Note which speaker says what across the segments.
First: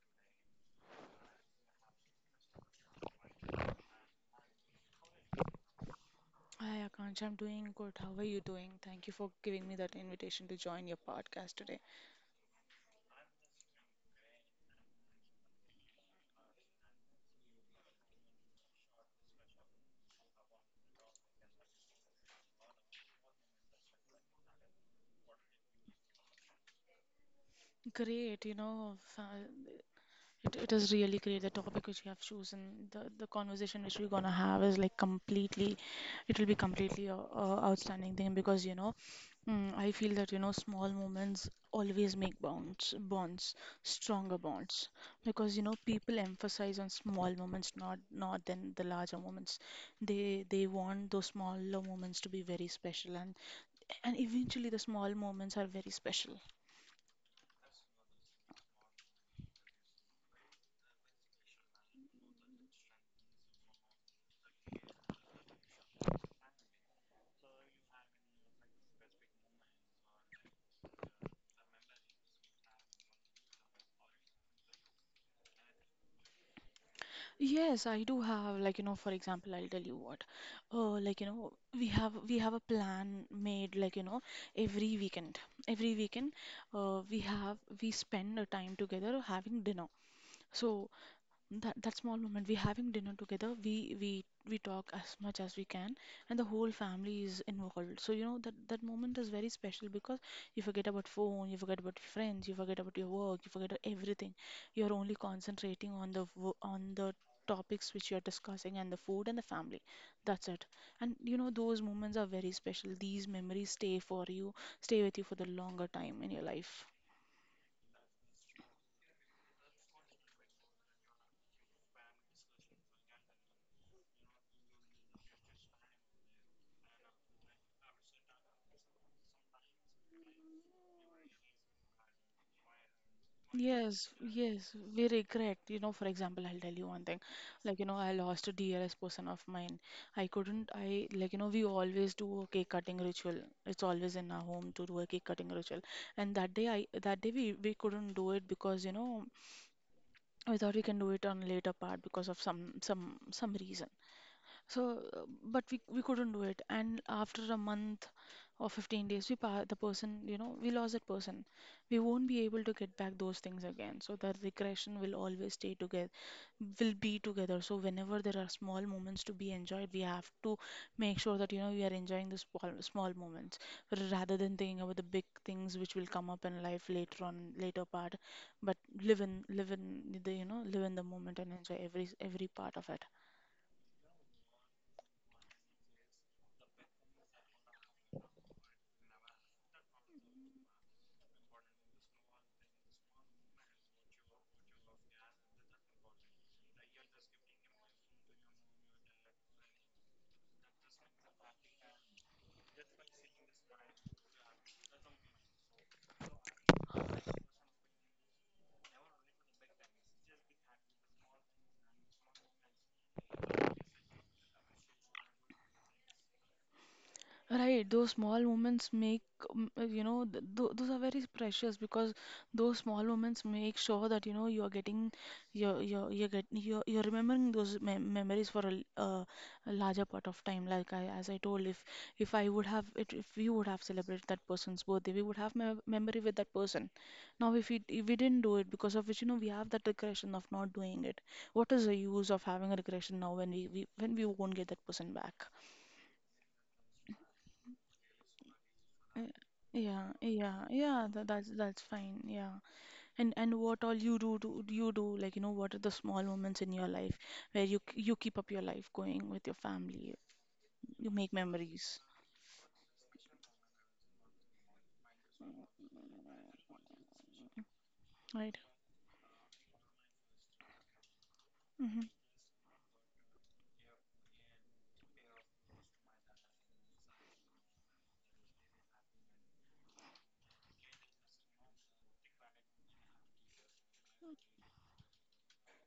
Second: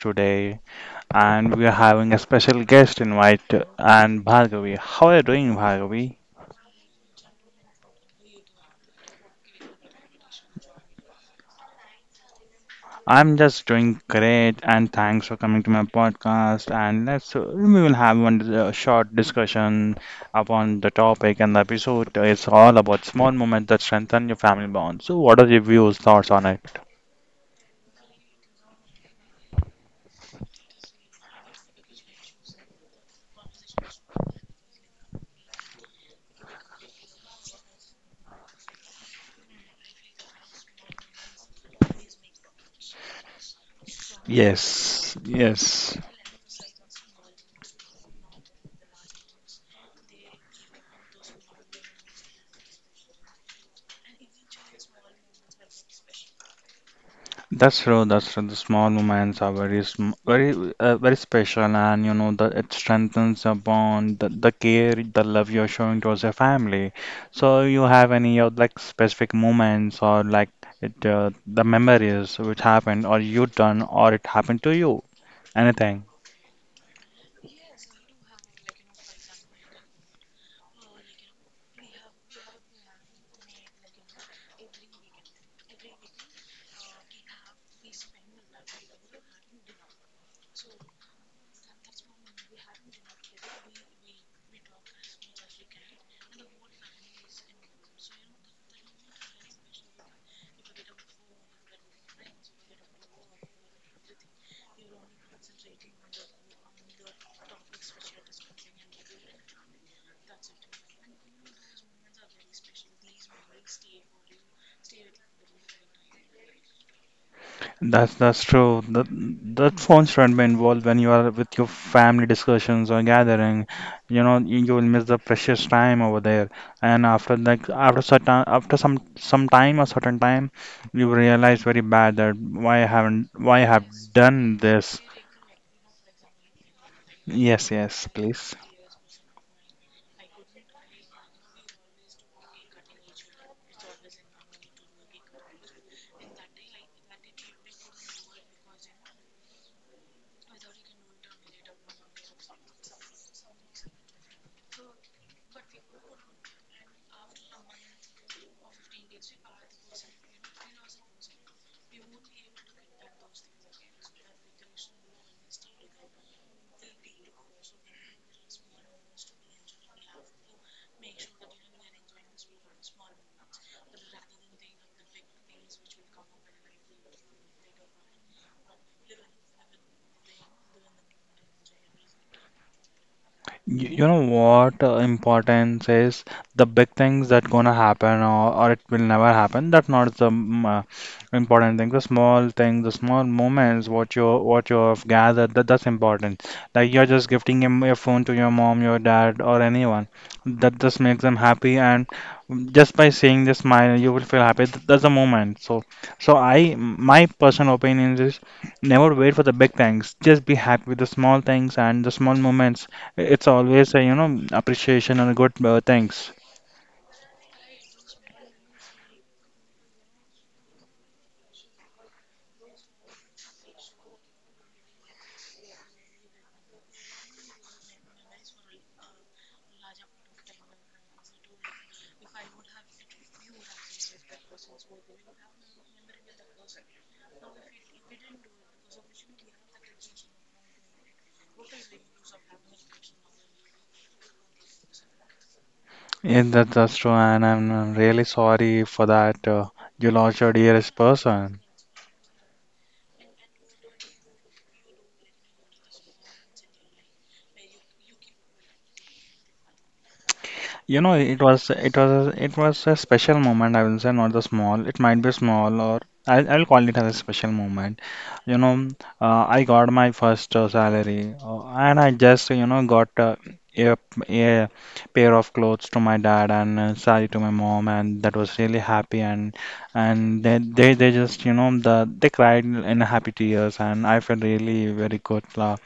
Speaker 1: today, and we are having a special guest invite and Bhargavi. How are you doing, Bhargavi?
Speaker 2: Hi, Akansh. I'm doing good. How are you doing? Thank you for giving me that invitation to join your podcast today.
Speaker 1: I'm just doing great, and thanks for coming to my podcast. And let's we will have one short discussion upon the topic and the episode. It's all about small moments that strengthen your family bond. So, what are your views, thoughts on it?
Speaker 2: Great, you know, fa- It is really great. The topic which you have chosen, the conversation which we're gonna have is like completely, it will be completely a outstanding thing because I feel that you know, small moments always make stronger bonds,
Speaker 1: Yes,
Speaker 2: because you know,
Speaker 1: yes.
Speaker 2: people emphasize on small moments, not then the larger moments. They want those smaller moments to be very special, and eventually the small moments are very special.
Speaker 1: That's true. That's true. The small moments are very, very special, and you know that it strengthens the bond, the care, the love you're showing towards your family. So you have any of like specific moments or like the memories which happened, or you done, or it happened to you? Anything?
Speaker 2: Yes, I do have, like, you know, for example, I'll tell you what. Like, you know, we have a plan made, like, you know, every weekend, every weekend we spend a time together having dinner. So that small moment, we having dinner together, we talk as much as we can, and the whole family is involved. So, you know, that moment is very special because you forget about phone, you forget about your friends, you forget about your work, you forget everything. You're only concentrating on the topics which you're discussing, and the food and the family. That's it. And you know, those moments are very special. These memories stay for you, stay with you for the longer time in your life.
Speaker 1: That's true. That phones shouldn't be involved when you are with your family discussions or gathering. You know, you will miss the precious time over there. And after like after certain after some time or certain time, you realize very bad that why I haven't why I have
Speaker 2: Yes,
Speaker 1: done
Speaker 2: yes,
Speaker 1: this.
Speaker 2: we regret. You know, for example, I'll tell you one thing.
Speaker 1: Yes,
Speaker 2: Like, you know,
Speaker 1: yes,
Speaker 2: I lost a
Speaker 1: please.
Speaker 2: dearest person of mine. I couldn't, I, like, you know, we always do a cake cutting ritual. It's always in our home to do a cake cutting ritual. And that day, we couldn't do it because, you know, we thought we can do it on later part because of some reason. So, but we couldn't do it. And after a month or 15 days, we pa the person, you know, we lost that person. We won't be able to get back those things again. So the regression will always stay together, will be together. So whenever there are small moments to be enjoyed, we have to make sure that, you know, we are enjoying the small moments rather than thinking about the big things which will come up in life later on, later part. But live in the, you know, live in the moment and enjoy every part of it.
Speaker 1: You know what importance is the big things that gonna happen, or it will never happen. That not the important thing. The small things, the small moments, what you have gathered, that's important. Like you're just gifting your phone to your mom, your dad, or anyone. That just makes them happy, and just by seeing the smile, you will feel happy. That's the moment. So I my personal opinion is never wait for the big things. Just be happy with the small things and the small moments. It's always a, you know, appreciation and good thanks.
Speaker 2: Right, those small moments make, you know, those are very precious because those small moments make sure that, you know, you're getting, you're remembering those memories for a larger part of time. Like I, as I told, if I would have, if we would have celebrated that person's birthday, we would have me memory with that person. Now, if we didn't do it, because of which, you know, we have that regression of not doing it. What is the use of having a regression now when when we won't get that person back?
Speaker 1: Yeah, that's true, and I'm really sorry for
Speaker 2: Uh,
Speaker 1: that. You
Speaker 2: Yeah,
Speaker 1: lost your
Speaker 2: yeah,
Speaker 1: dearest
Speaker 2: yeah.
Speaker 1: person.
Speaker 2: That's fine. Yeah. And what all you do, do you do, like, you know, what are the small moments in your life where you you keep up your life going with your family,
Speaker 1: You
Speaker 2: you
Speaker 1: know,
Speaker 2: make memories,
Speaker 1: it was a special moment. I will say not the small. It might be small, or I'll call it as a special moment.
Speaker 2: right?
Speaker 1: You know, I got my first salary, and
Speaker 2: Mhm.
Speaker 1: I just you know got a a pair of clothes to my dad and a saree to my mom, and that was really happy. And they just you know they cried in happy tears, and I felt really very good.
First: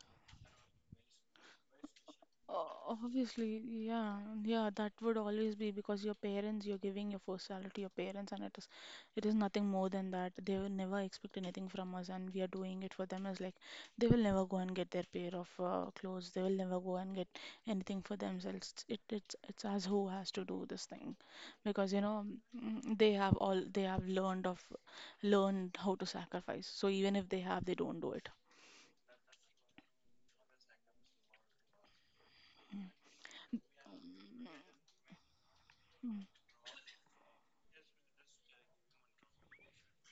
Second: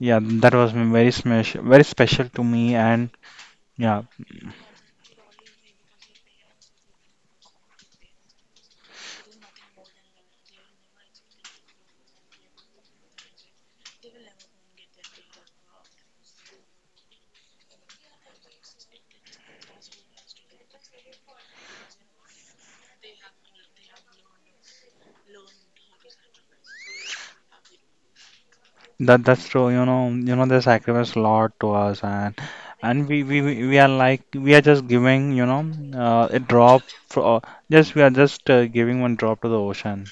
Speaker 1: Yeah, that was very special to
Speaker 2: O-
Speaker 1: me, and.
Speaker 2: Obviously,
Speaker 1: Yeah,
Speaker 2: yeah, yeah, that would always be because your parents, you're giving your first salary to your parents, and it is nothing more than that. They will never expect anything from us, and we are doing it for them. Is like they will never go and get their pair of clothes. They will never go and get anything for themselves. It's us who has to do this thing, because you know they have all they have learned of, learned how to sacrifice. So even if they have, they don't do it.
Speaker 1: that's true. You know, they sacrifice a lot to us, and we are like we are just giving, you know, a drop for just we are just giving one drop to the ocean.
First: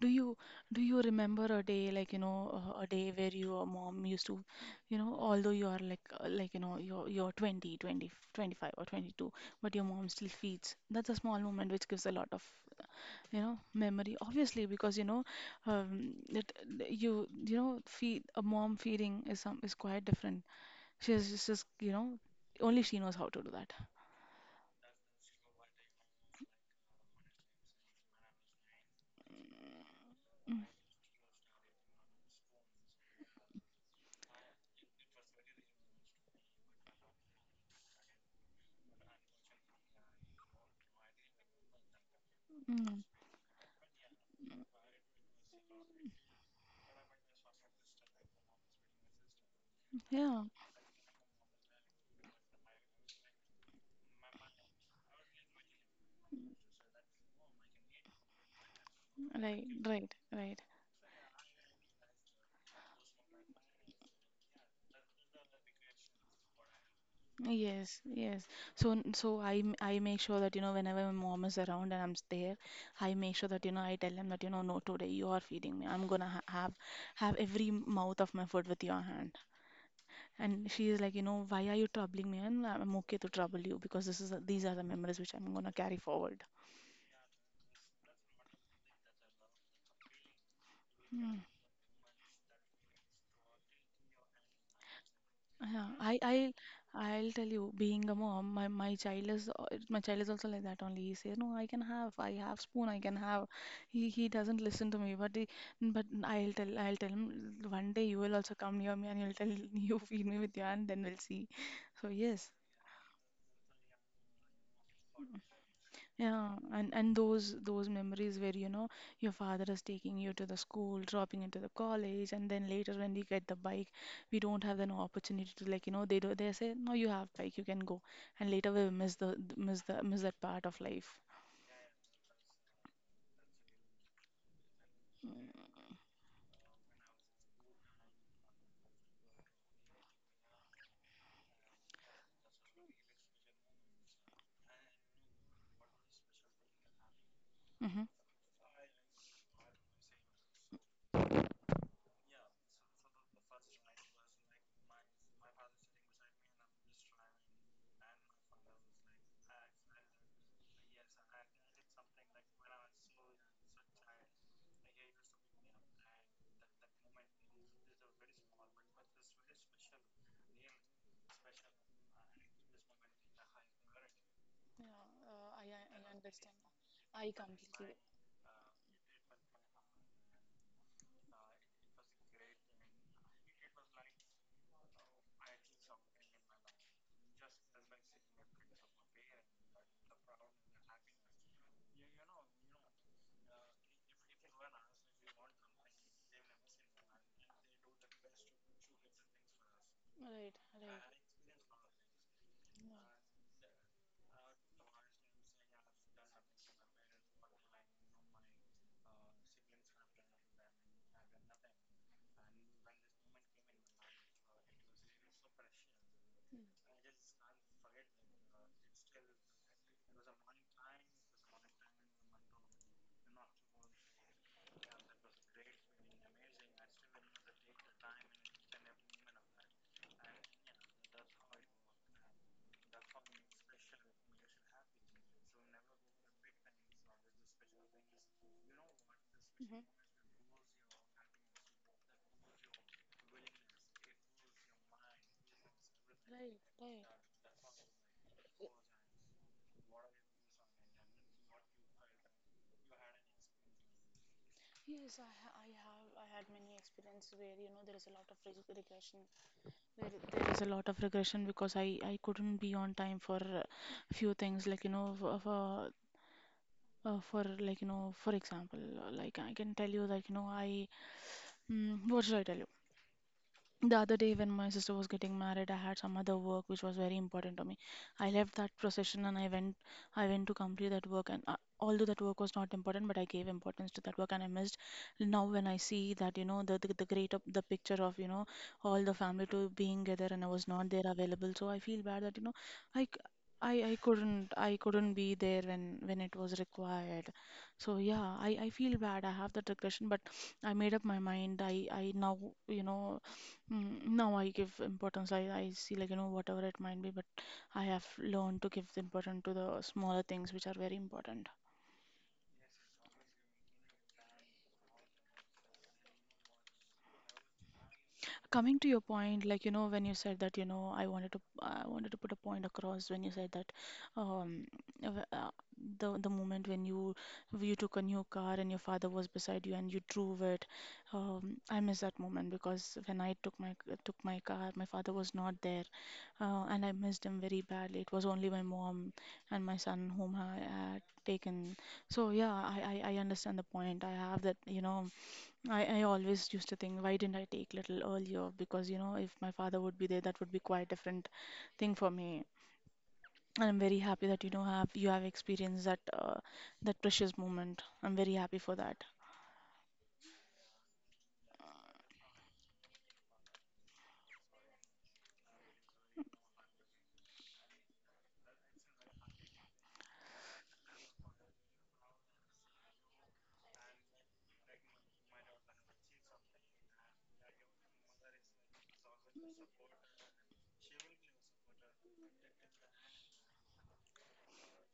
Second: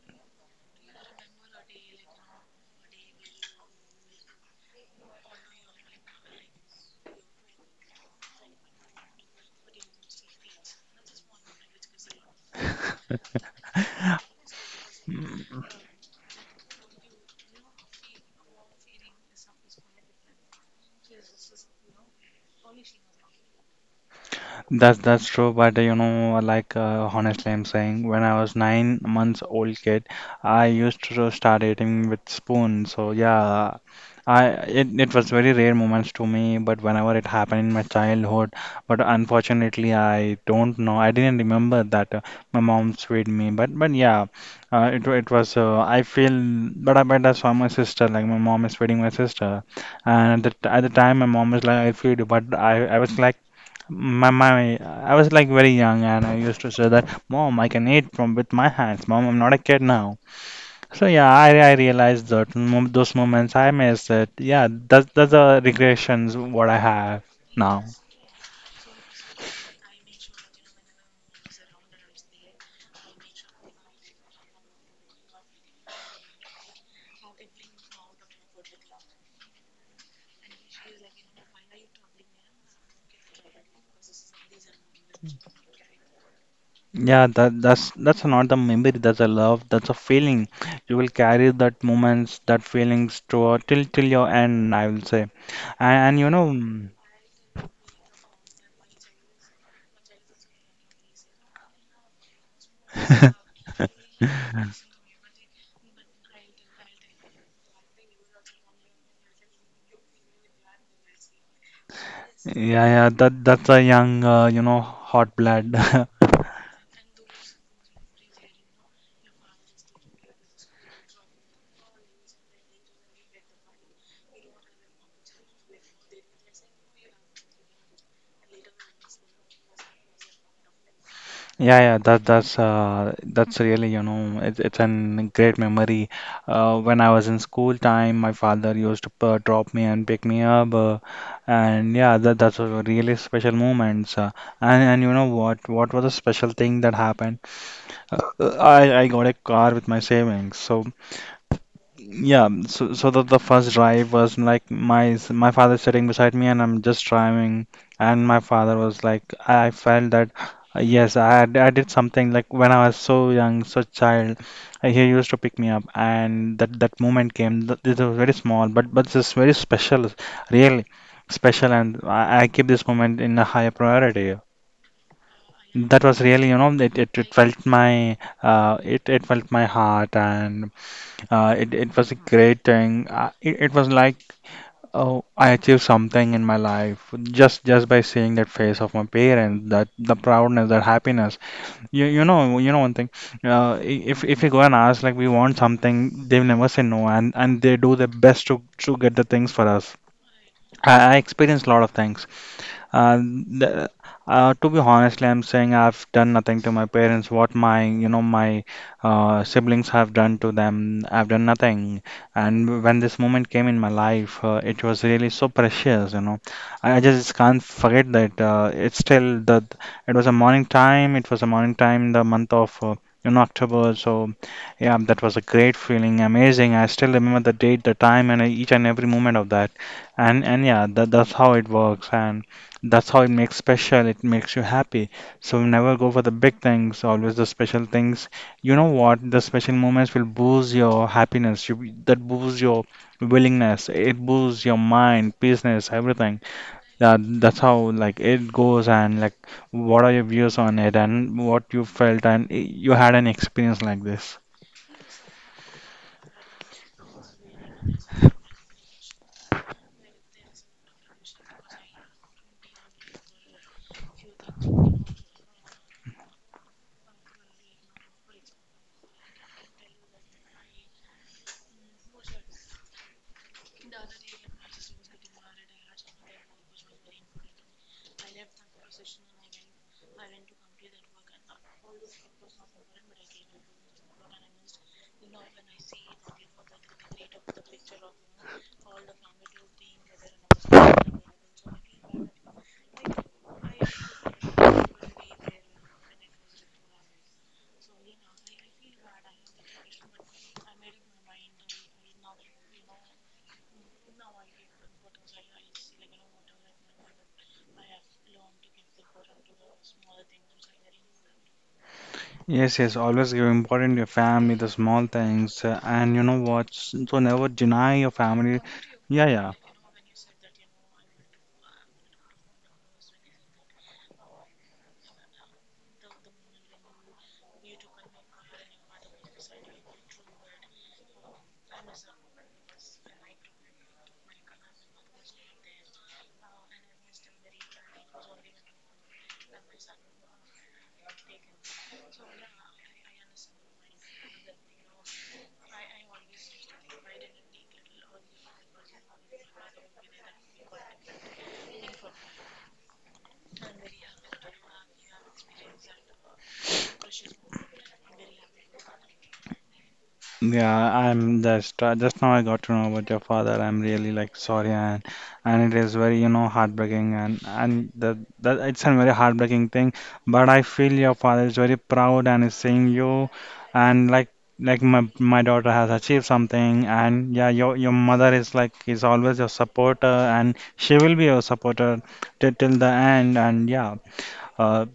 Speaker 2: Do you do you remember a day, like, you know, a day where your mom used to, you know, although you are like you know you're 25 or 22, but your mom still feeds. That's a small moment which gives a lot of, you know, memory. Obviously, because you know that that you know feed, a mom feeding is some is quite different. She's you know, only she knows how to do that.
Speaker 1: That's true, but you know, like honestly, I'm saying when I was 9 months old kid, I used to start eating with spoon. So yeah, I it, was very rare moments to me, but whenever it happened in my childhood, but unfortunately, I don't know, I didn't remember that my mom
Speaker 2: Mm.
Speaker 1: fed me. But yeah, it was I feel, but I but that's why my sister, like my mom is feeding my sister, and
Speaker 2: Yeah,
Speaker 1: at at the time my mom was like I feed you, but I was like. I was like very young and I used to say that, Mom, I can eat from with my hands. Mom, I'm not a kid now.
Speaker 2: right.
Speaker 1: So yeah, I realized that those moments I missed it. Yeah, that's the regrets what I have now.
Speaker 2: Yes, yes. So, so I make sure that you know whenever my mom is around and there, I make sure that you know I tell him that you know no, today you are feeding me. I'm gonna ha have every mouth of my food with your hand. And she is like, you know, why are you troubling me? And I'm okay to trouble you because this is these are the memories which I'm gonna carry forward.
Speaker 1: Yeah, that's not the memory. That's a love. That's a feeling. You will carry that moments, that feelings to till your end. I will say,
Speaker 2: Yeah, I
Speaker 1: and you
Speaker 2: I
Speaker 1: know, mm,
Speaker 2: I'll tell you, being a mom, my child is also like that only. He says, "No, I can have, I have spoon, I can have." He doesn't listen to me, but he, but I'll tell him one day you will also come near me and you'll tell you feed me with your hand, then we'll see. So yes,
Speaker 1: yeah, yeah, that's a young, you know, hot blood.
Speaker 2: yeah, and those memories where you know your father is taking you to the school, dropping into the college, and then later when we get the bike, we don't have an opportunity to like you know they say no you have bike you can go, and later we miss that part of life.
Speaker 1: Yeah, yeah, that's really, you know, it's an great memory. When I was in school time, my father used to drop me and pick me up, and yeah, that's a really special moments. And you know what? What was a special thing that happened?
Speaker 2: Mm-hmm.
Speaker 1: I got a car with my savings, so yeah, the first drive was like my father sitting beside me and I'm just driving and my father was like I felt that yes I did something like when I was so young so child he used to pick me up and that moment came this was very small but this very special really special and I keep this moment in a higher priority.
Speaker 2: Yeah, I
Speaker 1: That was really
Speaker 2: understand.
Speaker 1: you know
Speaker 2: I
Speaker 1: it felt
Speaker 2: completely.
Speaker 1: my it felt my heart and it was a great thing. It was like oh, I achieved something in my life just by seeing that face of my parents, that the proudness, that happiness. You know one thing. If you go and ask like we want something, they will never say no, and they do their best to get the things for us.
Speaker 2: Right,
Speaker 1: I
Speaker 2: right.
Speaker 1: experienced a lot of things.
Speaker 2: Yeah.
Speaker 1: Uh, the, to be honestly, I'm saying I've done nothing to my parents. What my, you know, my siblings have done to them, I've done nothing. And when this moment came in my life, it was really so precious, you know. I just can't forget that. It's still the, it was a morning time. It was a morning time in the month of, you know, October. So, yeah, that was a great feeling, amazing. I still remember the date, the time, and each and every moment of that. And yeah, that's how it works. And that's how it makes special. It makes you happy. So never go for the big things, always the special things. You know what? The special
Speaker 2: Mhm.
Speaker 1: moments will boost your happiness. That boosts your willingness. It boosts your mind, business, everything.
Speaker 2: Right, right.
Speaker 1: Yeah, that's how like it goes and like what are your views on it and what you felt and you had an experience like this.
Speaker 2: Yes, I had many experience where you know there is a lot of regression. There is a lot of regression because I couldn't be on time for few things like you know for like you know for example like I can tell you that you know what should I tell you the other day, when my sister was getting married, I had some other work which was very important to me. I left that procession and I went to complete that work. And although that work was not important, but I gave importance to that work and I missed. Now, when I see that, you know, the greater the picture of, you know, all the family to being together and I was not there available, so I feel bad that, you know, I, c- I couldn't be there when it was required. So yeah, I feel bad. I have that regression, but I made up my mind. I now you know No, I give importance. I see, like, you know, whatever it might be, but I have learned to give the importance to the smaller things which are very important.
Speaker 1: Yes, yes, always give important to your family, the small things, and you know what? So never deny your family.
Speaker 2: Coming to your
Speaker 1: Yeah,
Speaker 2: point,
Speaker 1: yeah.
Speaker 2: like, you know, when you said that, you know, I wanted to put a point across when you said that um uh, w- uh, the moment when you took a new car and your father was beside you and you drove it. Um, I miss that moment because when I took my car, my father was not there. And I missed him very badly. It was only my mom and my son whom I had taken. So yeah, I understand the point. I have that, you know, I always used to think, why didn't I take little earlier? Because, you know, if my father would be there, that would be quite different thing for me. And I'm very happy that you know have you have experienced that that precious moment. I'm very happy for that.
Speaker 1: Yeah, I'm just now I got to know about your father. I'm really like sorry and it is very you know heartbreaking and that it's a very heartbreaking thing. But I feel your father is very proud and is seeing you and like my daughter has achieved something and yeah your mother is like is always your supporter and she will be your supporter till the end and yeah uh,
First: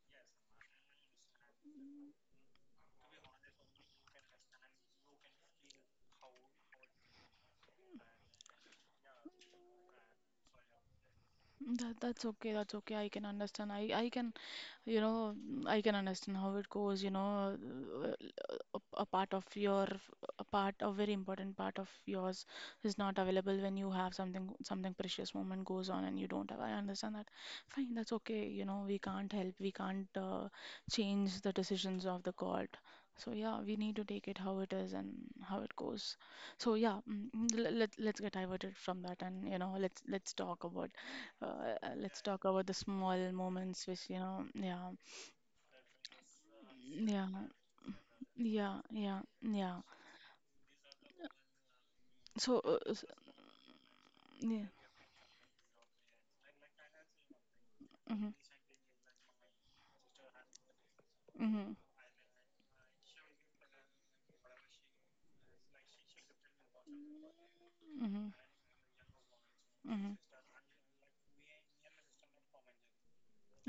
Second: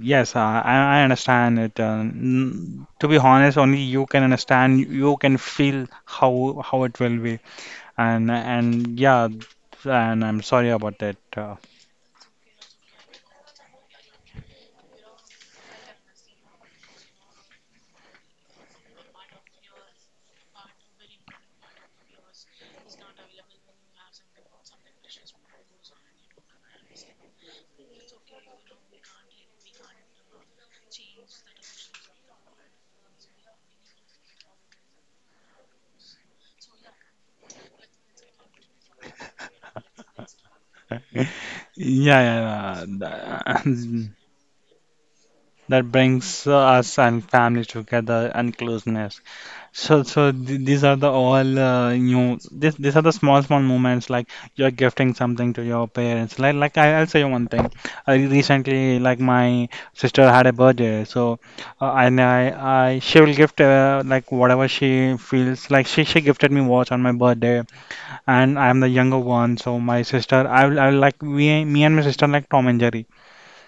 Speaker 1: yes, I understand it. To be honest, only you can understand, you can feel how it will be, and yeah, and I'm sorry about that.
Speaker 2: That's okay. That's okay. I can understand. I can, you know, I can understand how it goes. You know, a part of your, a very important part of yours is not available when you have something, something precious moment goes on, and you don't have. I understand that, fine. That's okay, you know, we can't help. We can't change the decisions of the god. So yeah, we need to take it how it is and how it goes. So yeah, let's get diverted from that, and, you know, uh,
Speaker 1: Yeah,
Speaker 2: let's
Speaker 1: yeah,
Speaker 2: talk about the
Speaker 1: yeah.
Speaker 2: small moments which
Speaker 1: That,
Speaker 2: you know. Yeah,
Speaker 1: that brings us and
Speaker 2: yeah,
Speaker 1: family together and closeness.
Speaker 2: yeah.
Speaker 1: These are the all new.
Speaker 2: So,
Speaker 1: This, these are the small, small moments like
Speaker 2: yeah.
Speaker 1: you're gifting something to your parents. Like I'll say one thing. I
Speaker 2: Mm-hmm,
Speaker 1: recently, like my sister had a birthday, so
Speaker 2: mm-hmm,
Speaker 1: uh, and I, I, she will gift like whatever she feels like. She gifted me watch on my birthday,
Speaker 2: mm-hmm,
Speaker 1: and I'm the younger one, so my
Speaker 2: mm-hmm.
Speaker 1: sister, I will like we, me and my sister like Tom and Jerry.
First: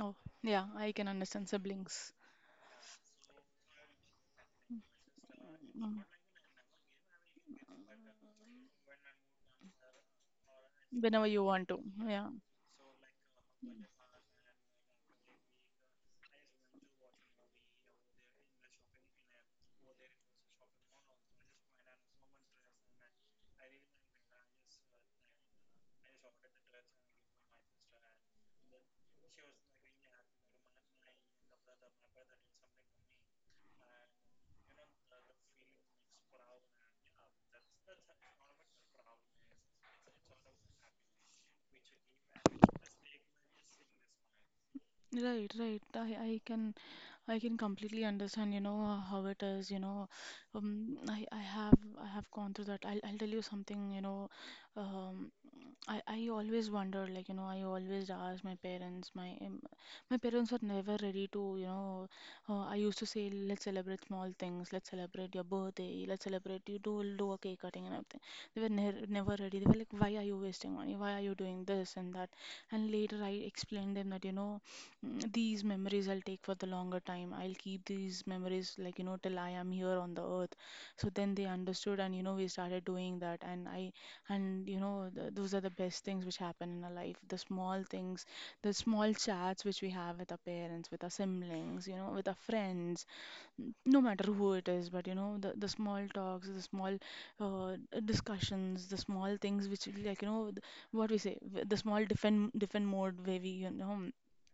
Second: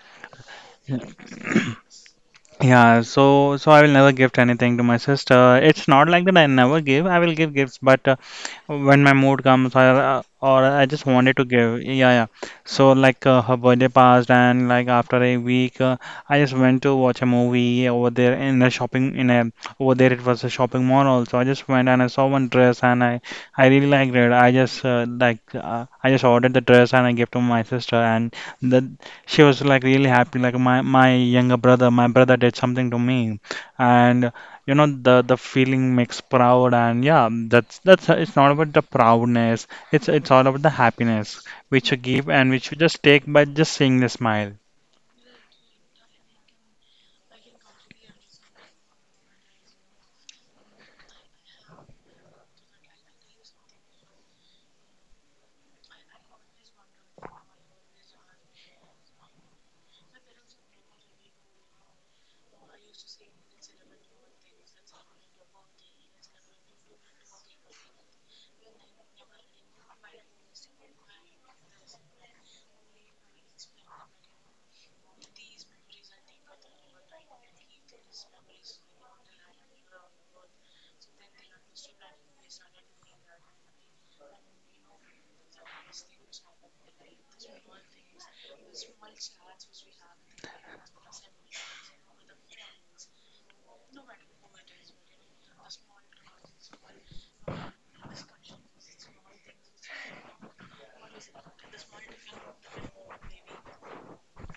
Speaker 2: Oh, yeah, I can understand siblings.
Speaker 1: Yeah, I will never gift anything to my sister. It's
Speaker 2: Mm.
Speaker 1: not like that I never give. I will give gifts, but when my mood comes or I just
Speaker 2: Whenever
Speaker 1: wanted
Speaker 2: you
Speaker 1: to
Speaker 2: want
Speaker 1: give.
Speaker 2: to.
Speaker 1: Yeah, yeah.
Speaker 2: Yeah.
Speaker 1: So like her birthday passed and like after a week I just went to watch a movie over there in a shopping in a over there it was a shopping mall also. I just went and I saw one dress and I really liked it. I just I just ordered the dress and I gave to my sister and the she was like really happy like my younger brother my brother did something to me and you know the feeling makes proud and yeah that's it's not about the proudness, it's all about the happiness which you give and which you just take by just seeing the smile.
Speaker 2: Right, right. I can completely understand, you know, how it is, you know. Um, I, I have I have gone through that. I'll tell you something, you know. Um, I always wonder, I always ask my parents. My parents were never ready to, you know. I used to say, let's celebrate small things. Let's celebrate your birthday. Let's celebrate you do a cake cutting and everything. They were ne never ready. They were like, why are you wasting money? Why are you doing this and that? And later I explained them that, you know. These memories I'll take for the longer time. I'll keep these memories, like, you know, till I am here on the earth. So then they understood, and, you know, we started doing that. And, you know, th those are the best things which happen in our life. The small things, the small chats which we have with our parents, with our siblings, you know, with our friends, no matter who it is, but, you know, the small talks, the small uh, discussions, the small things which, like, you know, what we say, the small different, different mode where we, you know,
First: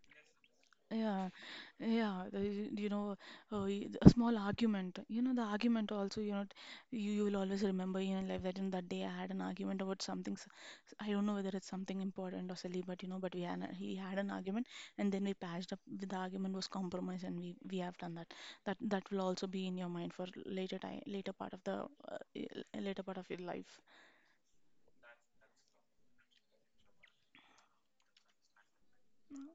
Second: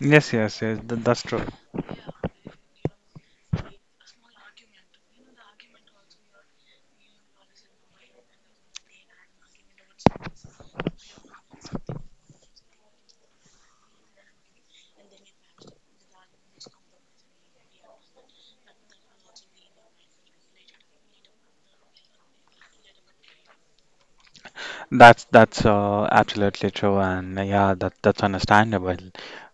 Speaker 1: Yes, yes, yes, that's
Speaker 2: yeah,
Speaker 1: true.
Speaker 2: yeah, the- you you know, a small argument. You know, the argument also, you know, you will always remember in life that in that day I had an argument about something. I don't know whether it's something important or silly, but you know, but we he had an argument, and then we patched up. The argument was compromise, and we have done that. That will also be in your mind for later time, later part of the later part of your life.
Speaker 1: That's absolutely true, and yeah, that's understandable.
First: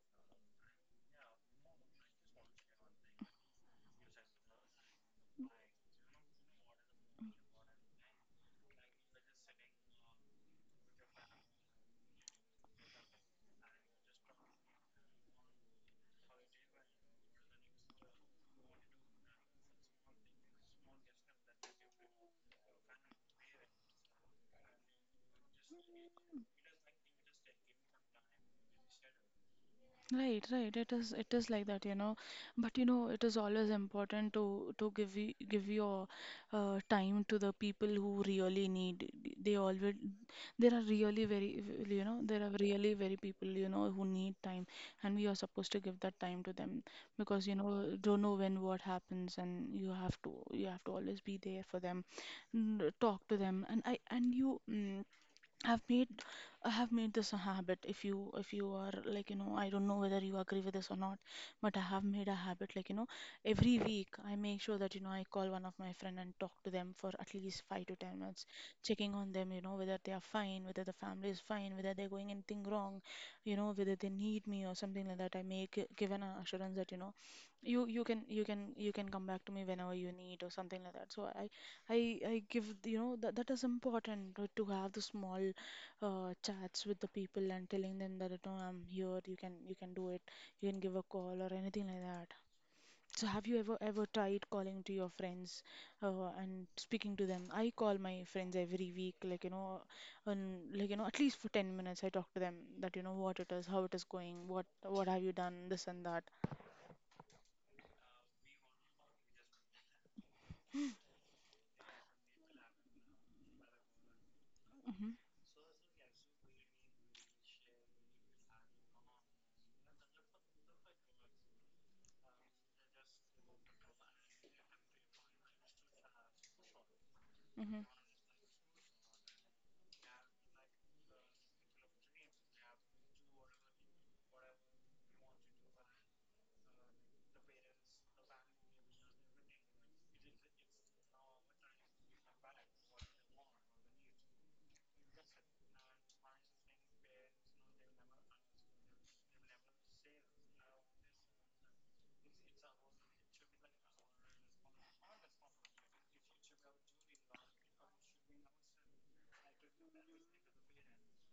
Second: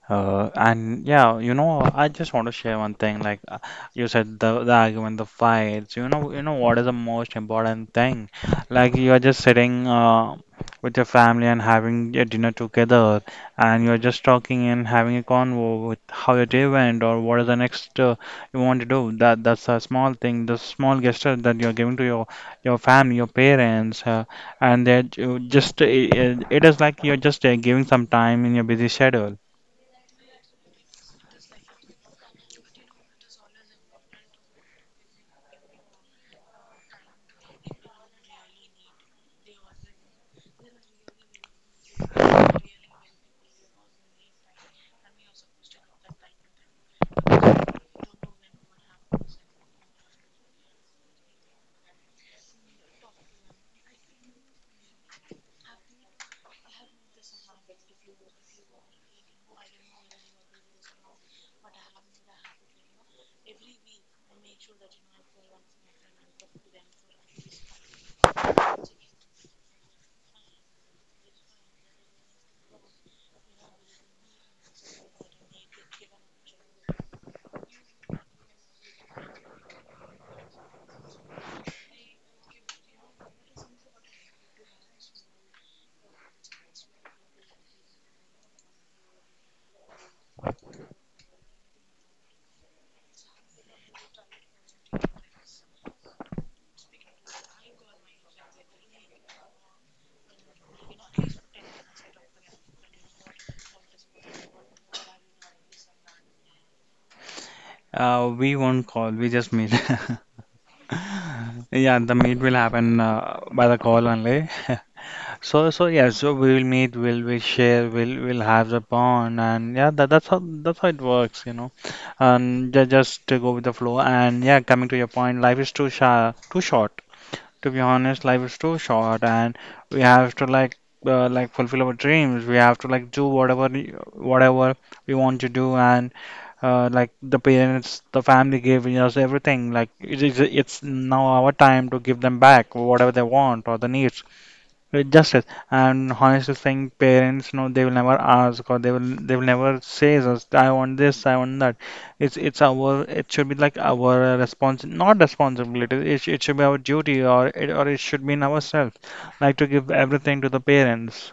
Speaker 1: And yeah, you know, I just want to share one thing. Like you said, the argument, the fights. You know what is the most important thing? Like you are just sitting with your family and having your dinner together, and you're just talking and having a convo with how your day went or what is the next you want to do. That's a small thing, the small gesture that you're giving to your family, your parents, and that you just it is like you're just giving some time in your busy schedule.
Speaker 2: Right, right. It is like that, you know. But you know, it is always important to give give your time to the people who really need. They always there are really very You know, there are really very people, you know, who need time, and we are supposed to give that time to them because you know don't know when what happens, and you have to always be there for them, talk to them, and I and you. Mm, I've made I have made this a habit. If you are, like, you know, I don't know whether you agree with this or not, but I have made a habit, like, you know, every week I make sure that you know I call one of my friend and talk to them for at least 5 to 10 minutes, checking on them, you know, whether they are fine, whether the family is fine, whether they're going anything wrong, you know, whether they need me or something like that. I make given an assurance that you know you can come back to me whenever you need or something like that. So I give, you know, that that is important to have the small chats with the people and telling them that no, I'm here, you can do it, you can give a call or anything like that. So have you ever tried calling to your friends and speaking to them? I call my friends every week, like you know, and like you know, at least for 10 minutes I talk to them that you know what it is, how it is going, what have you done, this and that.
Speaker 1: We won't call, we just meet. Yeah, the meet will happen by the call only.
Speaker 2: hmm
Speaker 1: So yeah, so we will meet, we'll share, we'll have the bond, and yeah, that's how it works, you know. And just to go with the flow, and yeah, coming to your point, life is too short. To be
Speaker 2: hmm
Speaker 1: honest, life is too short, and we have to like fulfill our dreams. We have to like do whatever we want to do, and like the parents, the family gave us everything. Like it's now our time to give them back whatever they want or the needs. It's justice. And honestly saying, parents, no, they will never ask or they will never say us, I want this, I want that. It should be like our response, not responsibility. It should be our duty or it should be in ourselves, like to give everything to the parents.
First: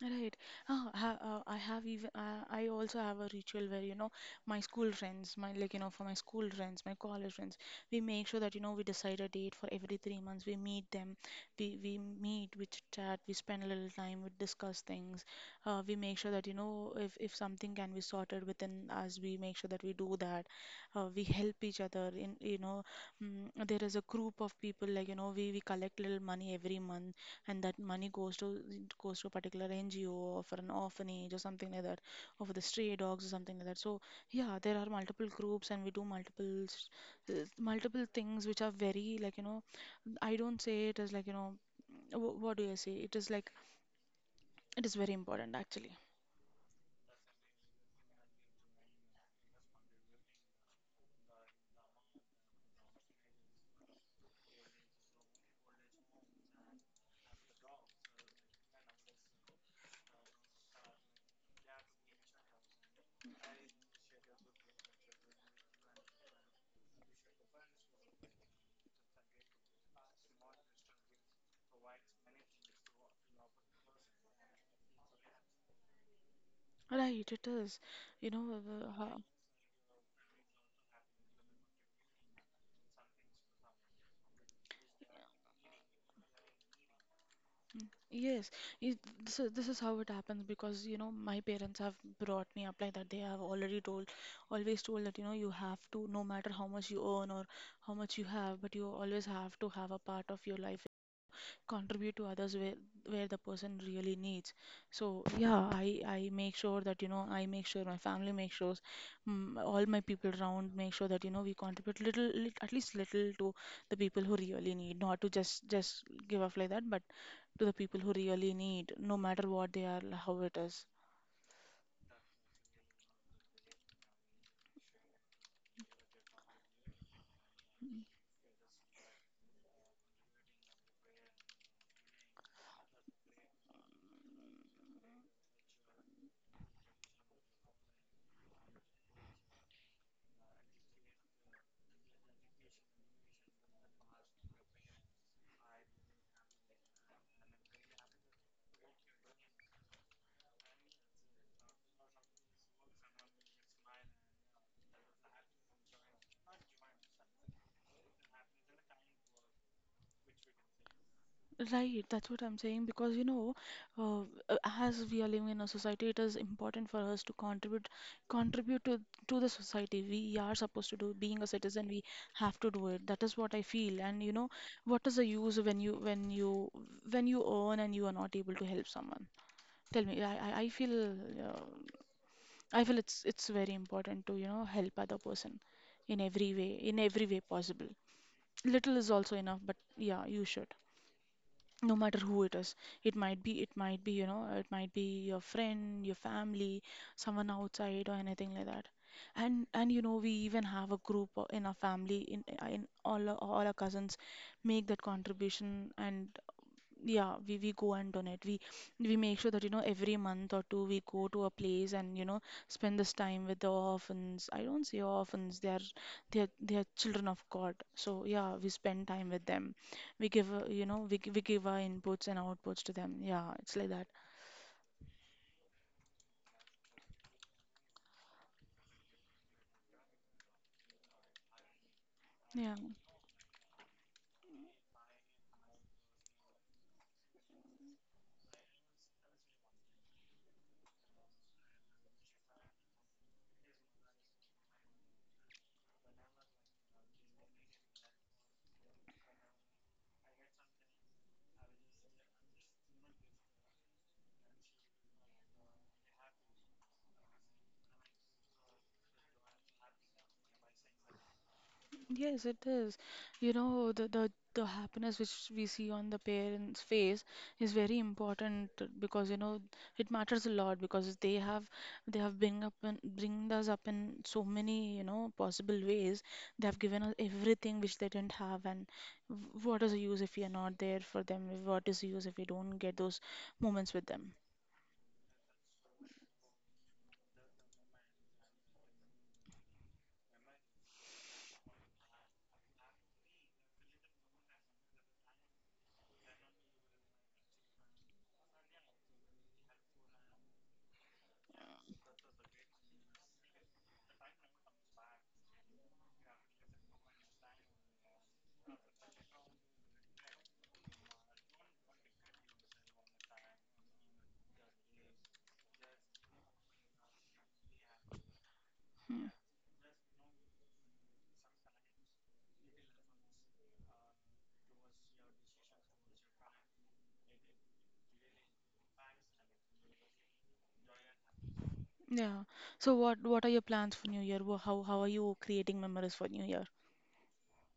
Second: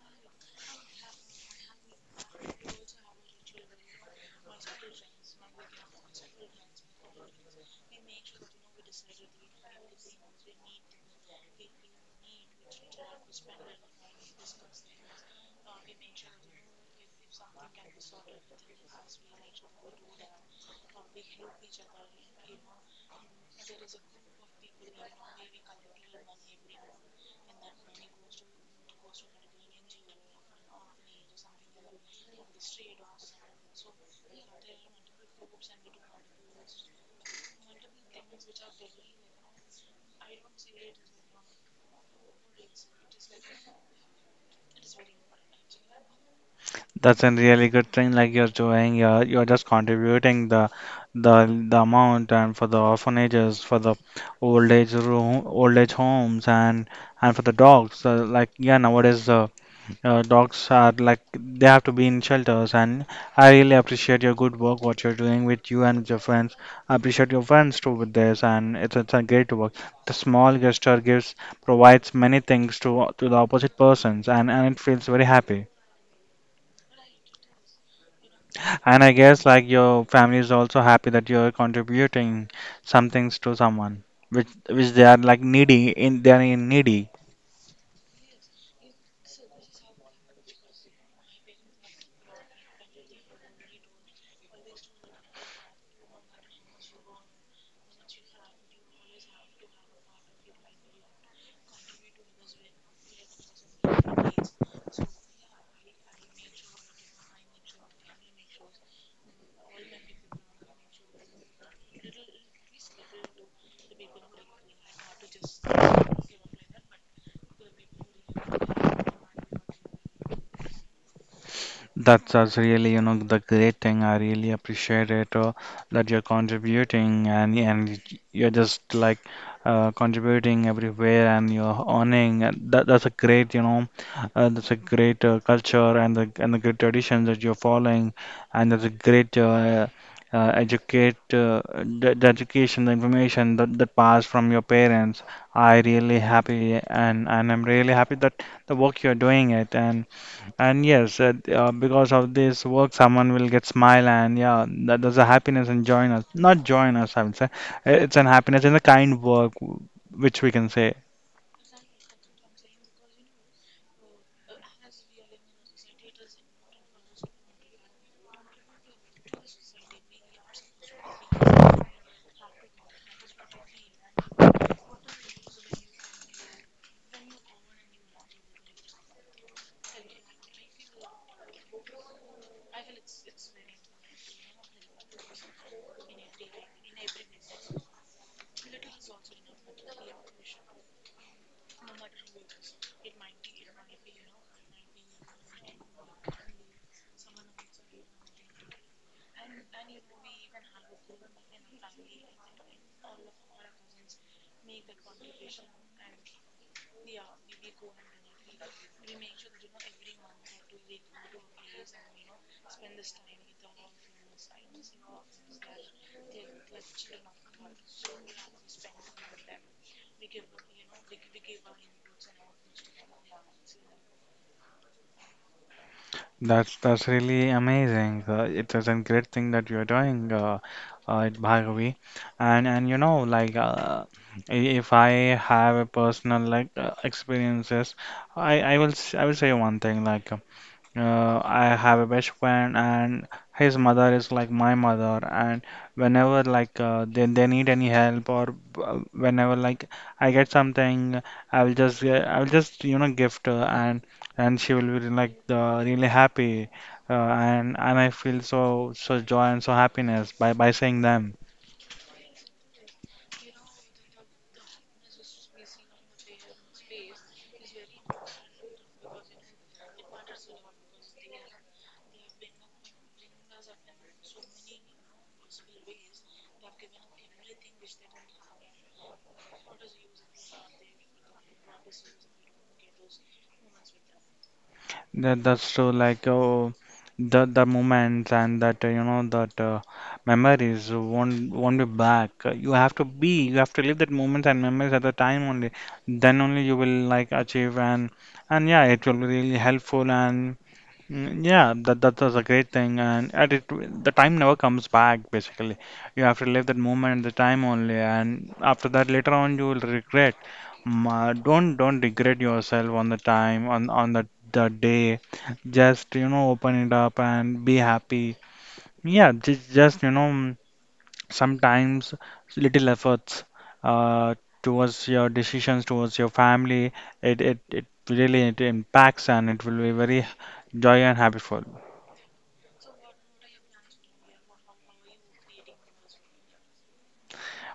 Speaker 2: Right. I also have a ritual where you know my school friends, my like you know for my school friends, my college friends, we make sure that you know we decide a date for every 3 months. We meet them, we meet, we chat, we spend a little time, we discuss things. We make sure that you know if something can be sorted within us, we make sure that we do that. We help each other in, you know, there is a group of people, like, you know, we collect little money every month and that money goes to a particular NGO or for an orphanage or something like that, or for the stray dogs or something like that. So yeah, there are multiple groups and we do multiple things which are very like you know, I don't say it as like you know, what do I say? It is like it is very important actually.
Speaker 1: That's a really good thing. Like you're doing, you're just contributing the amount and for the orphanages, for the old age room, old age homes, and for the dogs. Like yeah, nowadays dogs are like they have to be in shelters. And I really appreciate your good work, what you're doing with you and with your friends. I appreciate your friends too with this, and it's a great work. The small gesture gives provides many things to the opposite persons, and it feels very happy.
Speaker 2: Right, it is. You know,
Speaker 1: And I guess like your family is also happy that you're contributing some things to someone, which they are like needy in they are in needy.
Speaker 2: Yes, it, this is, so this is how it happens because you know my parents have brought me up like that. They have already told, always told that you know you have to, no matter how much you earn or how much you have, but you always have to have a part of your life contribute to others where the person really needs. So yeah, I make sure that you know I make sure my family makes sure, all my people around make sure that you know we contribute little at least little to the people who really need, not to just give off like that but to the people who really need, no matter what they are, how it is.
Speaker 1: That's really the great thing. I really appreciate it that you're contributing and you're just like contributing everywhere and you're earning. And that's a great culture and the great traditions that you're following and that's a great educate the education the information that passed from your parents. I really happy and I'm really happy that the work you're doing it and. And yes, because of this work, someone will get smile and yeah, that there's a happiness and join us. Not join us, I would say. It's an happiness in the kind work, which we can say.
Speaker 2: Right, that's what I'm saying because you know, uh, as we are living in a society, it is important for us to contribute, contribute to to the society. We are supposed to do. Being a citizen, we have to do it. That is what I feel. And you know, what is the use when you earn and you are not able to help someone? Tell me. I feel uh, I feel it's very important to you know help other person in every way, possible. Little is also enough, but yeah, you should, no matter who it is, it might be, you know, it might be your friend, your family, someone outside or anything like that. And you know, we even have a in our family, in all our cousins make that contribution. And yeah, we go and donate. We make sure that you know every month or two we go to a place and you know spend this time with the orphans. I don't say orphans; they are children of God. So yeah, we spend time with them. We give, you know, we give our inputs and outputs to them. Yeah, it's like that.
Speaker 1: That's really amazing. It is a great thing that you're doing, at Bhargavi. And
Speaker 2: Yeah.
Speaker 1: and you know, like i- if I have a personal like experiences, I will say one thing like. I have a best friend, and his mother is like my mother. And whenever like they need any help or whenever like I get something, I will just you know gift her, and she will be like really happy, and I feel so joy and so happiness by seeing them.
Speaker 2: Yes, it is. You know, the happiness which we see on the parents' face is very important because you know it matters a lot because they have bring up and bring us up in so many you know possible ways. They have given us everything which they didn't have, and what is the use if we are not there for them? What is the use if we don't get those moments with them?
Speaker 1: That's true. Like oh, the moments and that you know that memories won't be back. You have to be. You have to live that moments and memories at the time only. Then only you will like achieve and yeah, it will be really helpful and yeah, that was a great thing. And at it, the time never comes back. Basically, you have to live that moment at the time only. And after that, later on, you will regret. Ma, don't regret yourself on the time on the day. Just open it up and be happy.
Speaker 2: Hmm.
Speaker 1: Yeah, just sometimes little efforts uh towards your decisions, towards your family, it really it impacts and it will be very joy and happy.
Speaker 2: Yeah. So what are your plans for New Year? How are you creating memories for New Year?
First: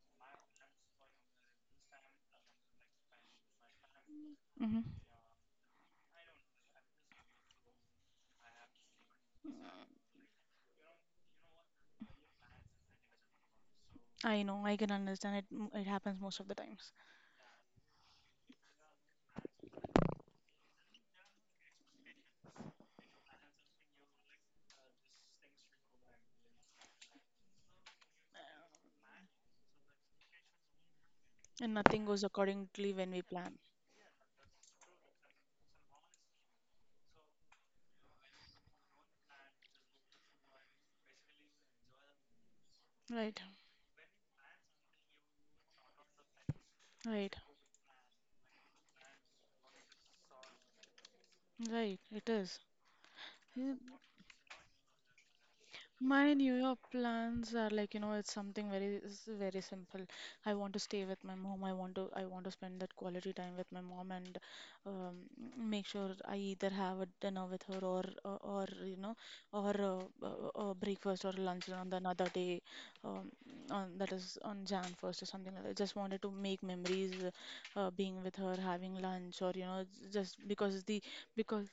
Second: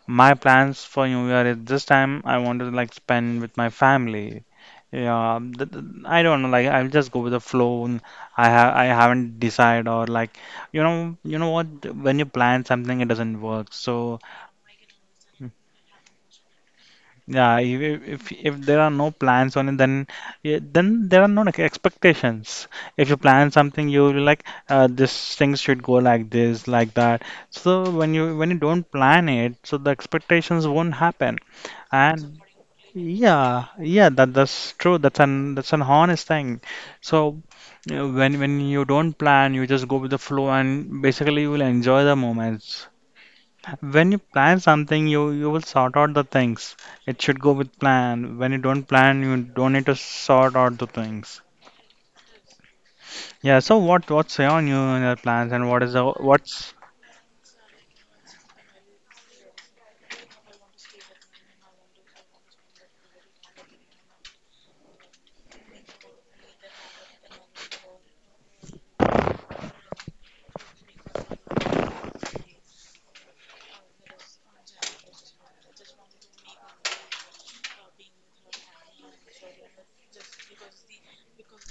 Speaker 1: My plans for New Year is this time I want to like spend with my family.
Speaker 2: Mm-hmm.
Speaker 1: Yeah, I don't know. Like I'll just go with the flow. And I haven't decided or like you know what when you plan something it doesn't work. So
Speaker 2: I know, I can understand it. It happens most of the times,
Speaker 1: yeah, if there are no plans on it, then yeah, then there are no like, expectations. If you plan something, you will be like this things should go like this, like that. So when you don't plan it, so the expectations won't happen.
Speaker 2: and nothing goes
Speaker 1: And
Speaker 2: accordingly when we plan.
Speaker 1: yeah, yeah, that's true. That's an honest thing. So you know, when you don't plan, you just go with the flow, and basically you will enjoy the moments.
Speaker 2: Right,
Speaker 1: When you plan something, you will sort out the things. It
Speaker 2: right,
Speaker 1: should go with plan. When you don't plan, you don't need to sort out the things.
Speaker 2: right. It is.
Speaker 1: Yeah.
Speaker 2: Yeah,
Speaker 1: So what's on you in your plans, and what is the
Speaker 2: my New
Speaker 1: what's.
Speaker 2: Year plans are like, you know, it's something very, very simple. I want to stay with my mom. I want to spend that quality time with my mom and um, make sure I either have a dinner with her, or you know, or breakfast or lunch on the another day. Um, on that is On January 1st or something like that. Just wanted to make memories, being with her, having lunch, or you know, just because the because.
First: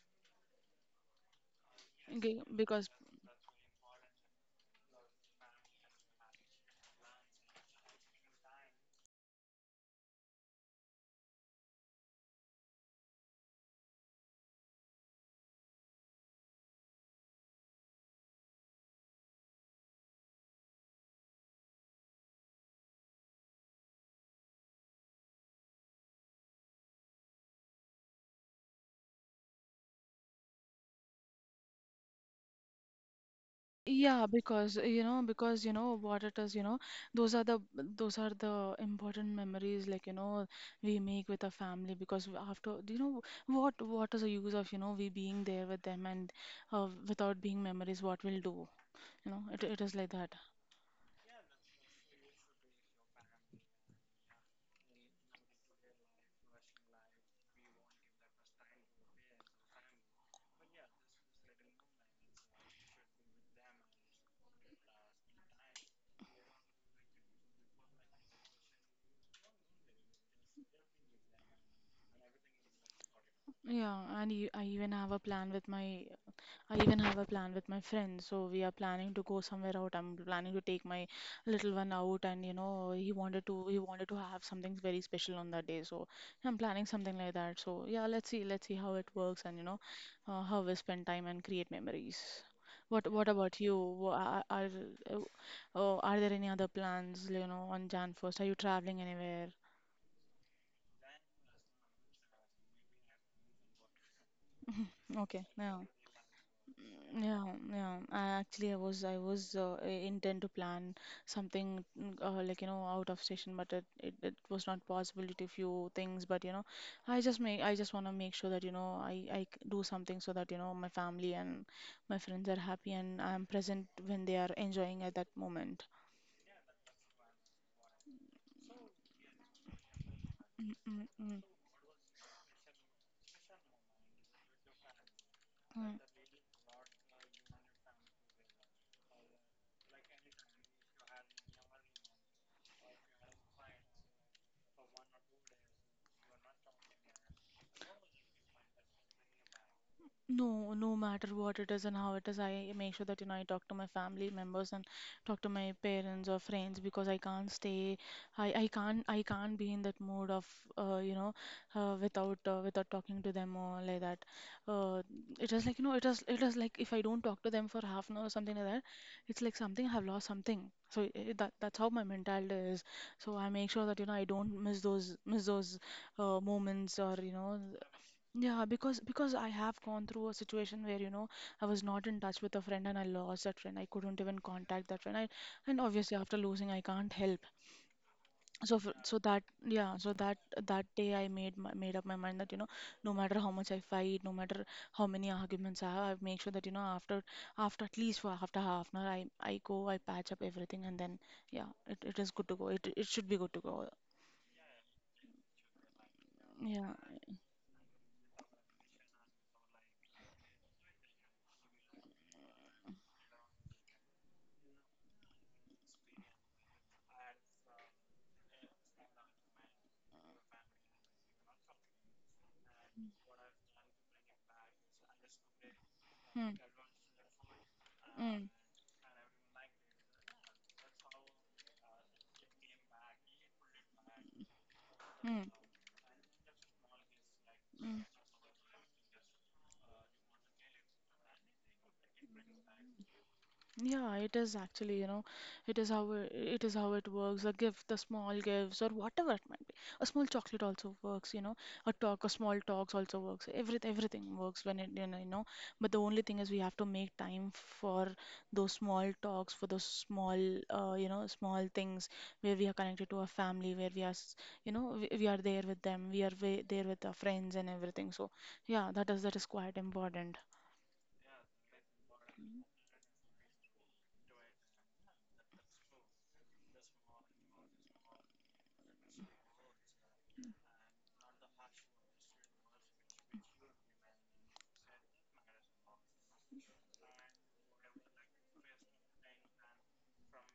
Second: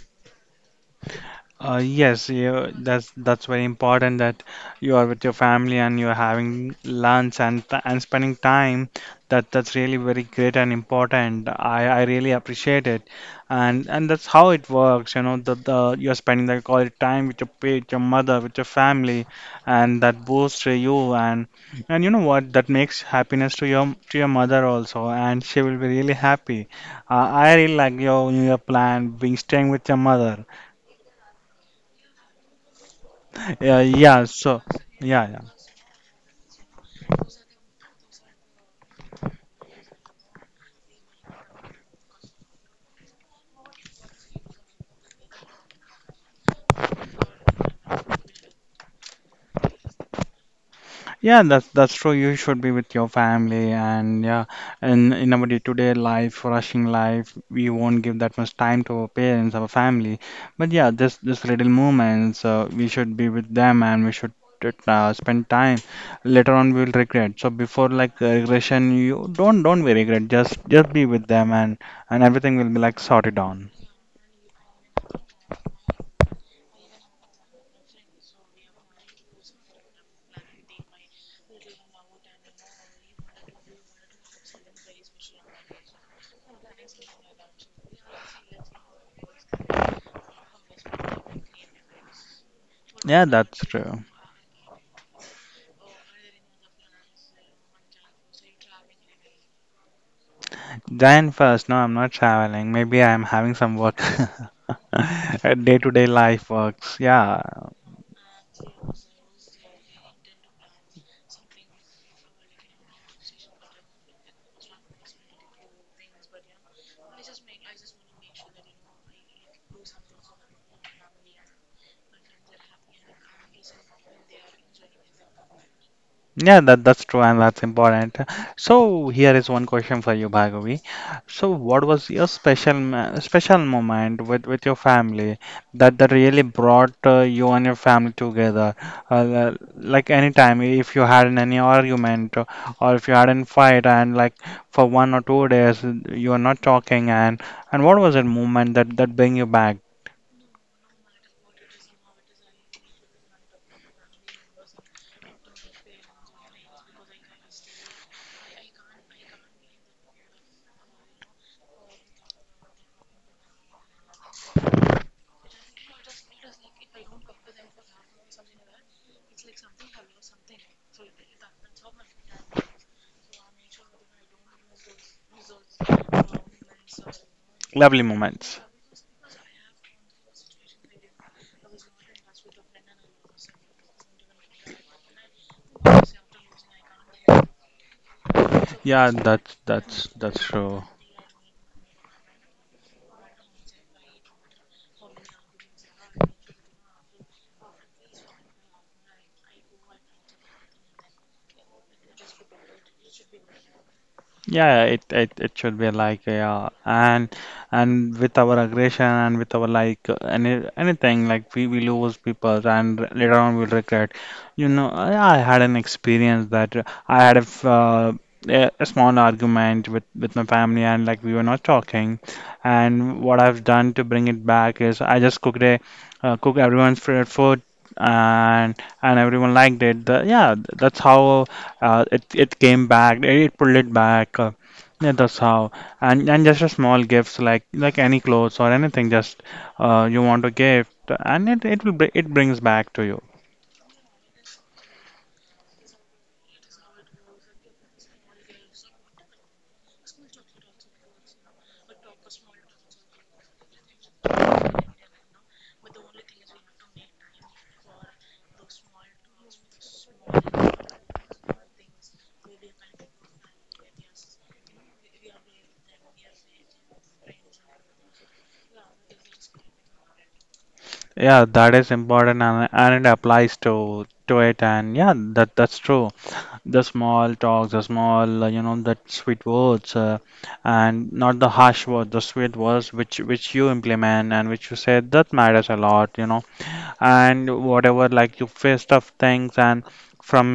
Speaker 1: Yes,
Speaker 2: Okay,
Speaker 1: you,
Speaker 2: because
Speaker 1: that's very important that you are with your family and you're having lunch and spending time. That's really very great and important. I really appreciate it, and that's how it works. You know, the you're spending the quality time with your mother, with your family, and that boosts you and you know what? That makes happiness to your mother also, and she will be really happy. I really like your plan, being staying with your mother. Yeah, yeah,
Speaker 2: Yeah,
Speaker 1: so yeah, yeah.
Speaker 2: because you know what it is, you know, those are the those are the important memories, like you know, we make with our family because after do you know what is the use of you know we being there with them and without being memories what we'll do, you know, it is like that.
Speaker 1: Yeah, that's true. You should be with your family and yeah, and in our day-to-day life, rushing life, we won't give that much time to our parents, our family. But yeah, this little moments, we should be with them and we should spend time. Later on, we'll regret. So before like regression, you don't be regret. Just be with them and everything will be like sorted on.
Speaker 2: Yeah, and I even have a plan with my friends. So we are planning to go somewhere out. I'm planning to take my little one out, and you know, he wanted to have something very special on that day. So I'm planning something like that. So yeah, let's see how it works, and you know, how we spend time and create memories.
Speaker 1: Yeah,
Speaker 2: What
Speaker 1: that's
Speaker 2: about you?
Speaker 1: true.
Speaker 2: Are, are, uh, oh, are there any other plans, on Jan 1st? Are you traveling anywhere?
Speaker 1: Jan 1st, no, I'm not traveling. Maybe I'm having some work,
Speaker 2: Okay, yeah.
Speaker 1: day-to-day life works. Yeah,
Speaker 2: Yeah, yeah. I actually I was I was I- intent to plan something like out of station, but it was not possible due to few things. But I just want to make sure that do something so that my family and my friends are happy and I'm present when they are enjoying at that moment.
Speaker 1: yeah, that's true and that's important. So here is one question for you,
Speaker 2: Mm,
Speaker 1: Bhargavi.
Speaker 2: mm,
Speaker 1: So what was your special moment with your family that
Speaker 2: mm.
Speaker 1: that really brought you and your family together? Any time, if you had any argument or if you had a fight and like for 1 or 2 days you are not talking and what was that moment that bring you back?
Speaker 2: No, no matter what it is and how it is, I make sure that I talk to my family members and talk to my parents or friends because I can't stay. I can't be in that mood of uh, you know without without talking to them or like that. Uh, it is like it is like if I don't talk to them for half an hour or something like that, it's like something I've lost something. So I that that's how my mentality is. So I make sure that I don't miss those moments or
Speaker 1: Lovely moments.
Speaker 2: yeah, because I have gone through a situation where, you know, I was not in touch with a friend and I lost that friend. I couldn't even contact that friend. I, and obviously after losing, I can't help. So f-
Speaker 1: Yeah,
Speaker 2: so that
Speaker 1: that's
Speaker 2: yeah,
Speaker 1: that's
Speaker 2: so that
Speaker 1: that's true.
Speaker 2: that day I made made up my mind that, you know, no matter how much I fight, no matter how many arguments I have, I make sure that, you know, after at least for after half an hour, I patch up everything and then yeah, it is good to go. It should be good to go.
Speaker 1: Yeah, yeah, it should be like yeah,
Speaker 2: Yeah.
Speaker 1: and with our aggression and with our like anything like we lose people and later on we'll regret. You know, I had an experience that I had a small argument with my family and like we were not talking, and what I've done to bring it back is I just
Speaker 2: Hmm.
Speaker 1: cook everyone's favorite food
Speaker 2: Mm.
Speaker 1: and everyone liked it. Yeah, that's how. It came back. It pulled it back. Yeah, that's
Speaker 2: Mm.
Speaker 1: how. And just a small gifts like
Speaker 2: Mm.
Speaker 1: any clothes or anything. Just you want a gift, and it brings back to you.
Speaker 2: Yeah, it is actually, you know, it is how it works. A gift, the small gifts, or whatever it might be. A small chocolate also works, you know. A talk, a small talks also works. Everything works when it. But the only thing is we have to make time for those small talks, for those small, small things where we are connected to our family, where we are there with them, there with our friends and everything. So yeah, that is quite important.
Speaker 1: Yeah, that is important, and it applies to it. And yeah, that's true. The small talks, the small you know that sweet words, and not the harsh words, the sweet words which you implement and which you say that matters a lot. You know and whatever like you face tough things and from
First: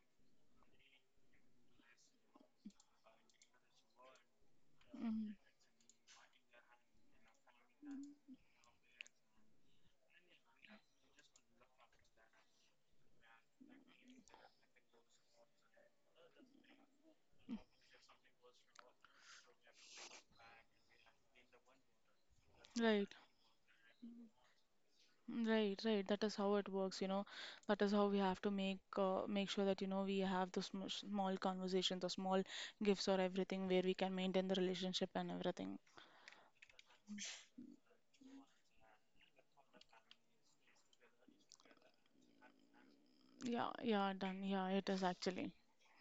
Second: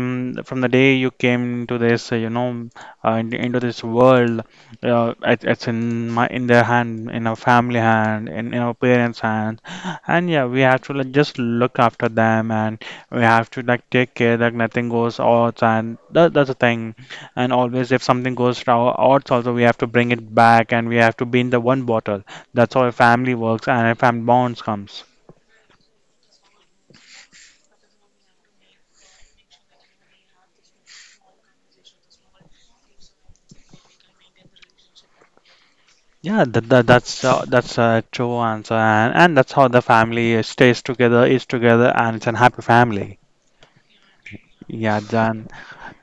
Speaker 1: from the day you came into this into this world
Speaker 2: Mm-hmm.
Speaker 1: it's in my in their hand in our family hand in our parents hand, and yeah we have to like, just look after them and we have to like take care that nothing goes odds and that's the thing, and always if something goes wrong odds also we have to bring it back and we have to be in the one bottle. That's how a
Speaker 2: Right,
Speaker 1: family works and a family bonds comes.
Speaker 2: right. That is how it works, you know. That is how we have to make make sure that, you know, we have those sm small conversations or small gifts or everything where we can maintain the relationship and everything.
Speaker 1: Yeah, that's a true answer, and that's how the family stays together, is together, and it's a happy family.
Speaker 2: Yeah, yeah, done. Yeah, it
Speaker 1: Yeah,
Speaker 2: is
Speaker 1: Jan,
Speaker 2: actually.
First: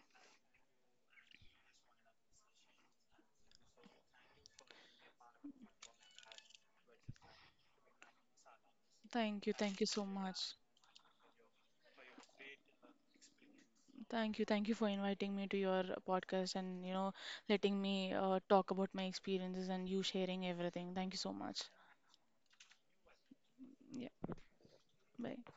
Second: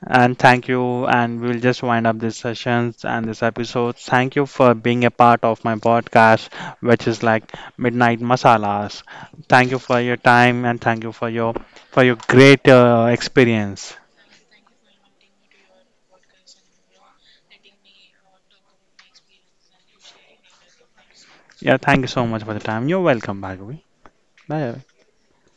Speaker 1: and thank you, and we'll just wind up this sessions and this episode. Thank you for being a part of my podcast, which is like Midnight Masalas. Thank you
Speaker 2: Thank you
Speaker 1: for
Speaker 2: so
Speaker 1: your
Speaker 2: much.
Speaker 1: time, and thank you for your great experience.
Speaker 2: Thank you for inviting me to your podcast and, you know, letting me talk about my experiences and you sharing everything. Thank you so much.
Speaker 1: Yeah, thank you so much for the time. You're welcome, Bhargavi.
Speaker 2: Yeah,
Speaker 1: Bye.
Speaker 2: bye.